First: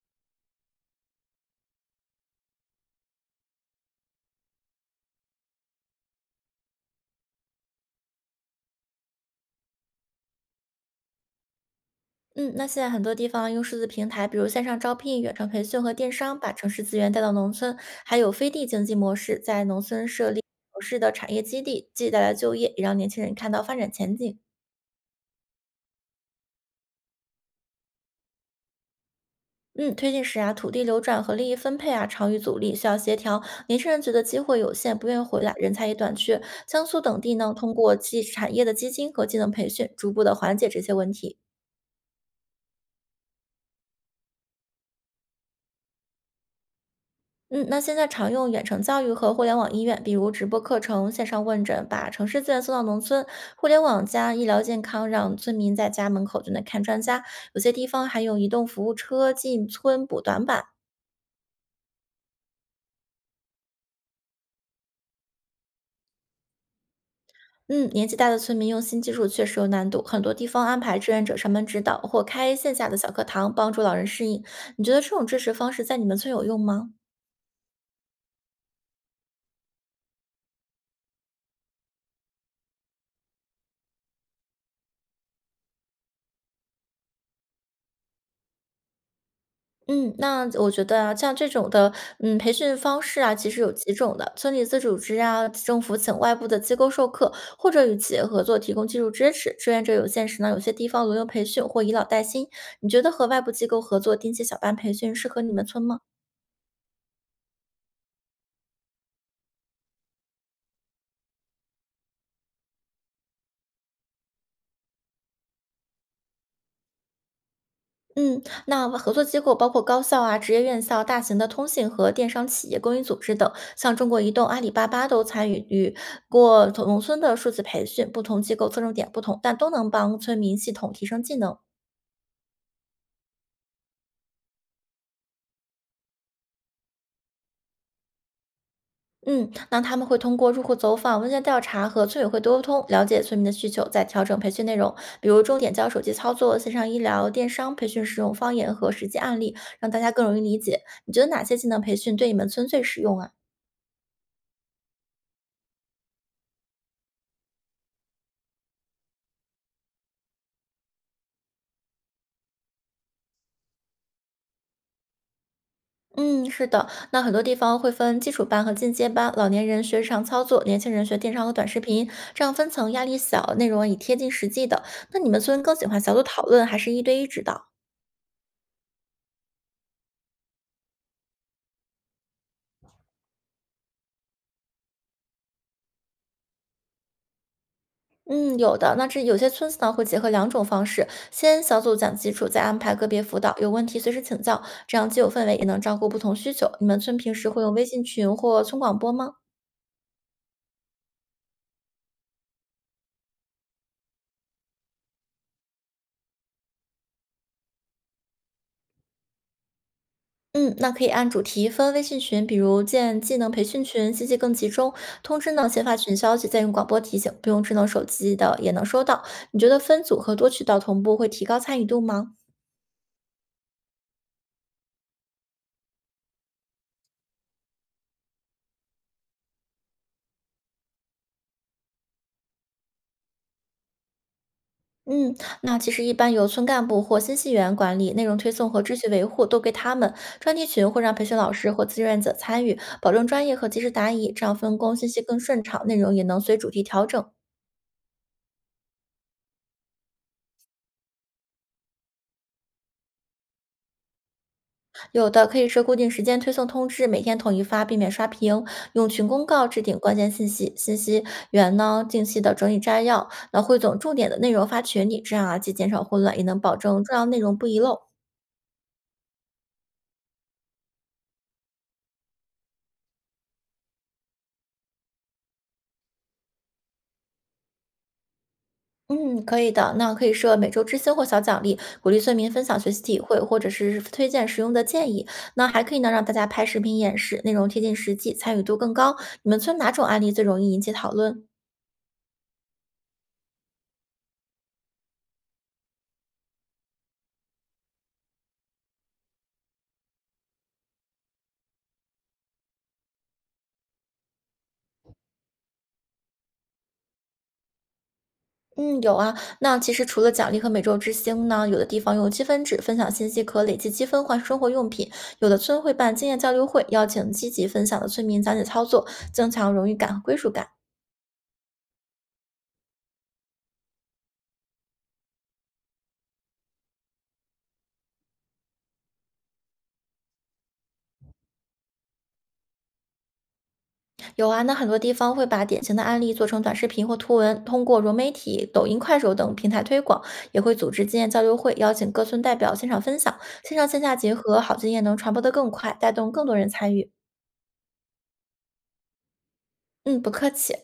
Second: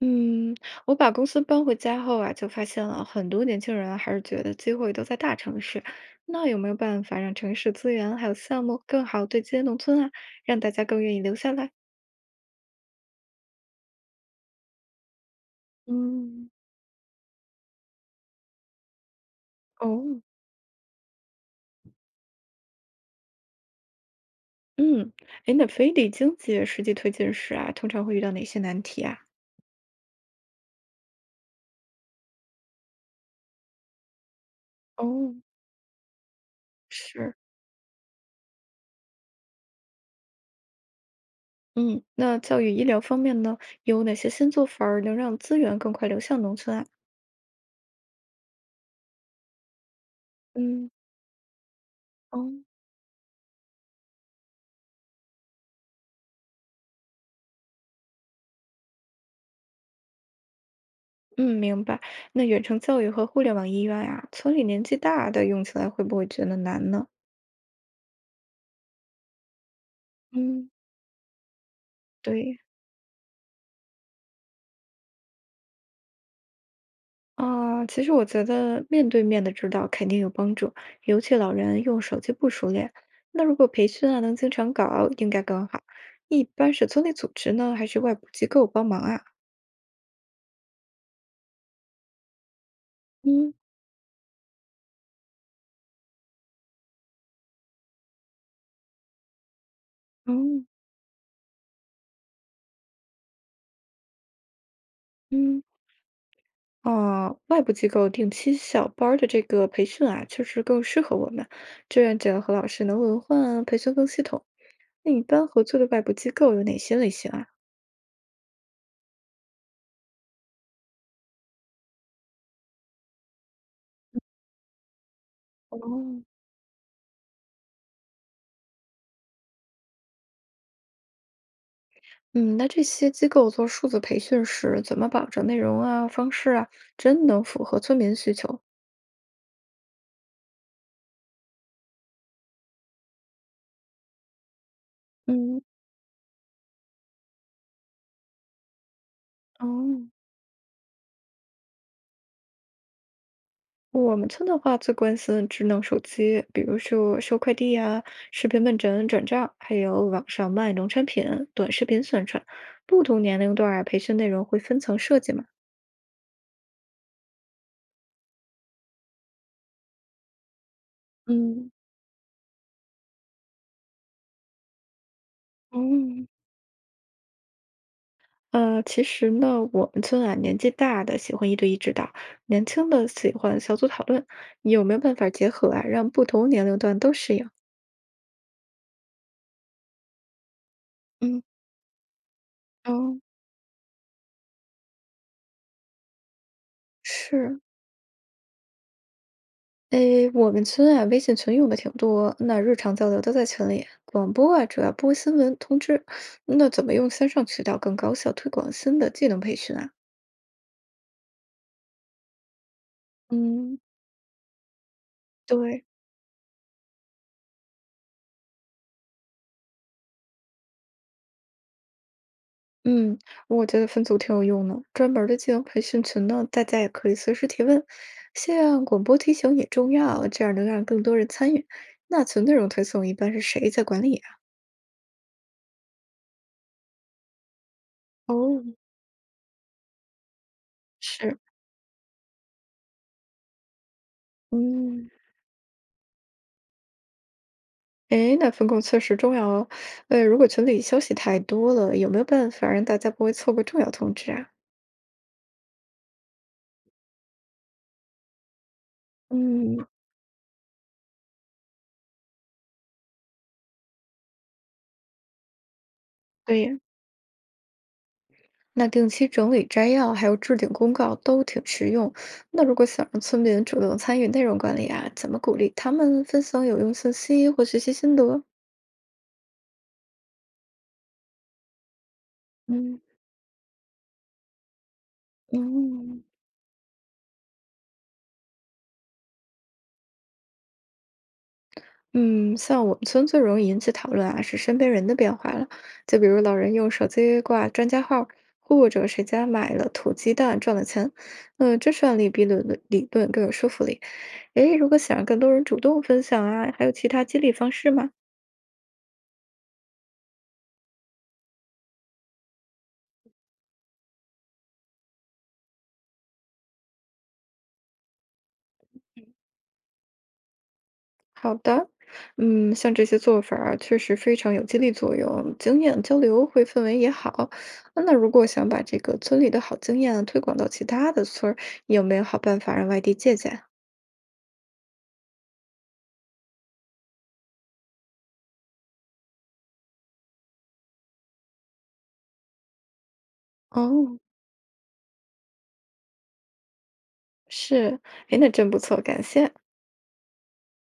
嗯，我把公司搬回家后啊，就发现了很多年轻人啊还是觉得机会都在大城市。那有没有办法让城市资源还有项目更好对接农村啊，让大家更愿意留下来？嗯，那现在很多地方用数字平台，比如线上招聘、远程培训和电商，嗯，把城市资源带到农村，还有飞地经济模式，在农村哦，设立城市的产业基地，既带来就业，也让年轻人看到发展前景。嗯，哎，那非得经济实际推进时啊，通常会遇到哪些难题啊？嗯，推进时啊，土地流转和利益分配啊，常遇阻力，需要协调。年轻人觉得机会有限，不愿意哦，回来，人才也短缺。江苏等地是，呢，通过技产业的基金和技能培训，逐步的缓解这些问题。嗯，那教育医疗方面呢，有哪些新做法儿能让资源更快流向农村啊？嗯，那现在常用远程教育和互联网医院，比如直播课嗯。程、线上问诊，把城市资源哦。送到农村。互联网加医疗健康，让村民在家门口就能看专家。有些地方还用移动服务车进村补短板。嗯，明白。那远程教育和互联网医院呀、村里年纪大的用起来会不会觉得难呢？嗯，年纪大的村民用新技术确实有难度，很多地方嗯，安排志愿者上门指导，或开对线下的小课堂，帮助老人适应。你觉得这种支持方式在你们村有用吗？啊，其实我觉得面对面的指导肯定有帮助，尤其老人用手机不熟练。那如果培训啊能经常搞，应该更好。一般是村里组织呢，还是外部机构帮忙啊？嗯，那我觉得啊，像这种的，嗯，培训方式啊，其嗯。实有几种的，村里自主织啊，政府请外部的机构授课，或者与企业合作提供技术支持。志愿者有限时呢，有嗯。些地方轮流培训或以老带新。你觉得和外部机构合作定期小班培训适合你嗯，们村吗？哦，外部机构定期小班儿的这个培训啊，确实更适合我们。志愿者和老师能轮换啊，培训更系统。那一般合作的外部机构有哪些类型啊？嗯，那合作机构包括高校啊、职业院校、大型的通信和电商企业、公益组织等，像中国移动、阿里巴巴都参与哦，过农村的数字培训。不同机构侧重点不同，但都能帮村民系统提升技能。嗯，那这些机构做数字培训时，怎么保证内容啊、方式啊，真能符合村民需求？嗯，那他们会通过入户走访、问卷调查和村委会多沟通，了解村民的需求，再调整培训内容，比如重嗯，点教手机操作、线上医疗、电商培训使用方言和实际案例，让大哦。家更容易理解。你觉得哪些技能培训对你们村最实用啊？我们村的话，最关心智能手机，比如说收快递呀、视频问诊转账，还有网上卖农产品、短视频宣传。不同年龄段儿啊，培训内容会分层设计嘛？嗯，是的，那很多地方会分基础班和进阶班，老年人学日常操作，年轻人学电商和短嗯，视频，这样分层压力小，内容也贴近实际的。那你们村更喜欢小组嗯，讨论，还是一对一指导？其实呢，我们村啊，年纪大的喜欢一对一指导，年轻的喜欢小组讨论，有没有办法结合啊，让不同年龄段都适应？嗯，有的。那这有些村子呢，会结合两种方式，嗯，先小组讲基础，再安排个哦，别辅导，有问题随时请教，这样既有氛围，也能照顾不同需求。你们村平时是，会用微信群或村广播吗？诶，我们村啊，微信群用的挺多，那日常交流都在群里。广播啊，主要播新闻通知。那怎么用线上渠道更高效推广新的技能培训啊？嗯，那可以按主题分微信群，比如建技能培嗯，训群，信息更集中。通知呢，对，先发群消息，再用广播提醒，不用智能手机的也能收到。你觉得分组和多渠道同步会提高参与度吗？嗯，我觉得分组挺有用的，专门儿的技能培训群呢，大家也可以随时提问，像广播提醒也重要，这样能让更多人参与。那群内容推送一般是谁在管理啊？嗯，那其实一般由村干部或信息员管理，内容推哦，送和秩序维护都归他们。专题群会让培训是，老师或志愿者参与，保证专业和及时答疑，这样分工嗯。信息更顺畅，内容也能随主题调整。诶，那分工确实重要哦。如果群里消息太多了，有没有办法让大家不会错过重要通知啊？有的可以设固定时间推送通知，每天统一发，避免刷屏。用群公告置嗯，顶关键信息，信息源呢定期的整理摘要，那汇总重点的内容发群里，这样啊既减少混乱，也能对保呀，证重要内容不遗漏。那定期整理摘要，还有置顶公告都挺实用。那如果想让村民主动参与内容管理啊，怎么鼓励他们分享有用信息或学习心得？嗯，可以的。那可以设每周之星或小奖励，鼓励村民分享学嗯习体会，或者是推荐实用的建议。那还可以呢，嗯，让大家拍视频演示，内容贴近实际，参与度更高。你们村哪种案例最容易引起讨论？嗯，像我们村最容易引起讨论啊，是身边人的变化了。就比如老人用手机挂专家号，或者谁家买了土鸡蛋赚了钱，嗯，这实案例比论的理论更有说服力。诶，如果想让更多人主动分享啊，还有其他激励方式吗？嗯，有啊。那其实除了奖励和每周之星呢，有的地方用积分制分享信息，可累计积分换生活用品；有的村会办经验交流会，邀请积极分享的村民讲解操作，增强荣誉感和归属感。好的，嗯，像这些做法儿啊确实非常有激励作用，经验交流会氛围也好。那如果想把这个村里的好经验推广到其他的村儿，有没有好办法让外地借鉴？有啊，那很多地方会把典型的案例做成短视频或图文，通过融媒体、抖音、快手等平台推广，也会组织经验交流会，邀请各村代表现场分享，线上线下哦。结合，好经验能传播的更快，带动更多人参与。是，哎，那真不错，感谢。嗯，不客气。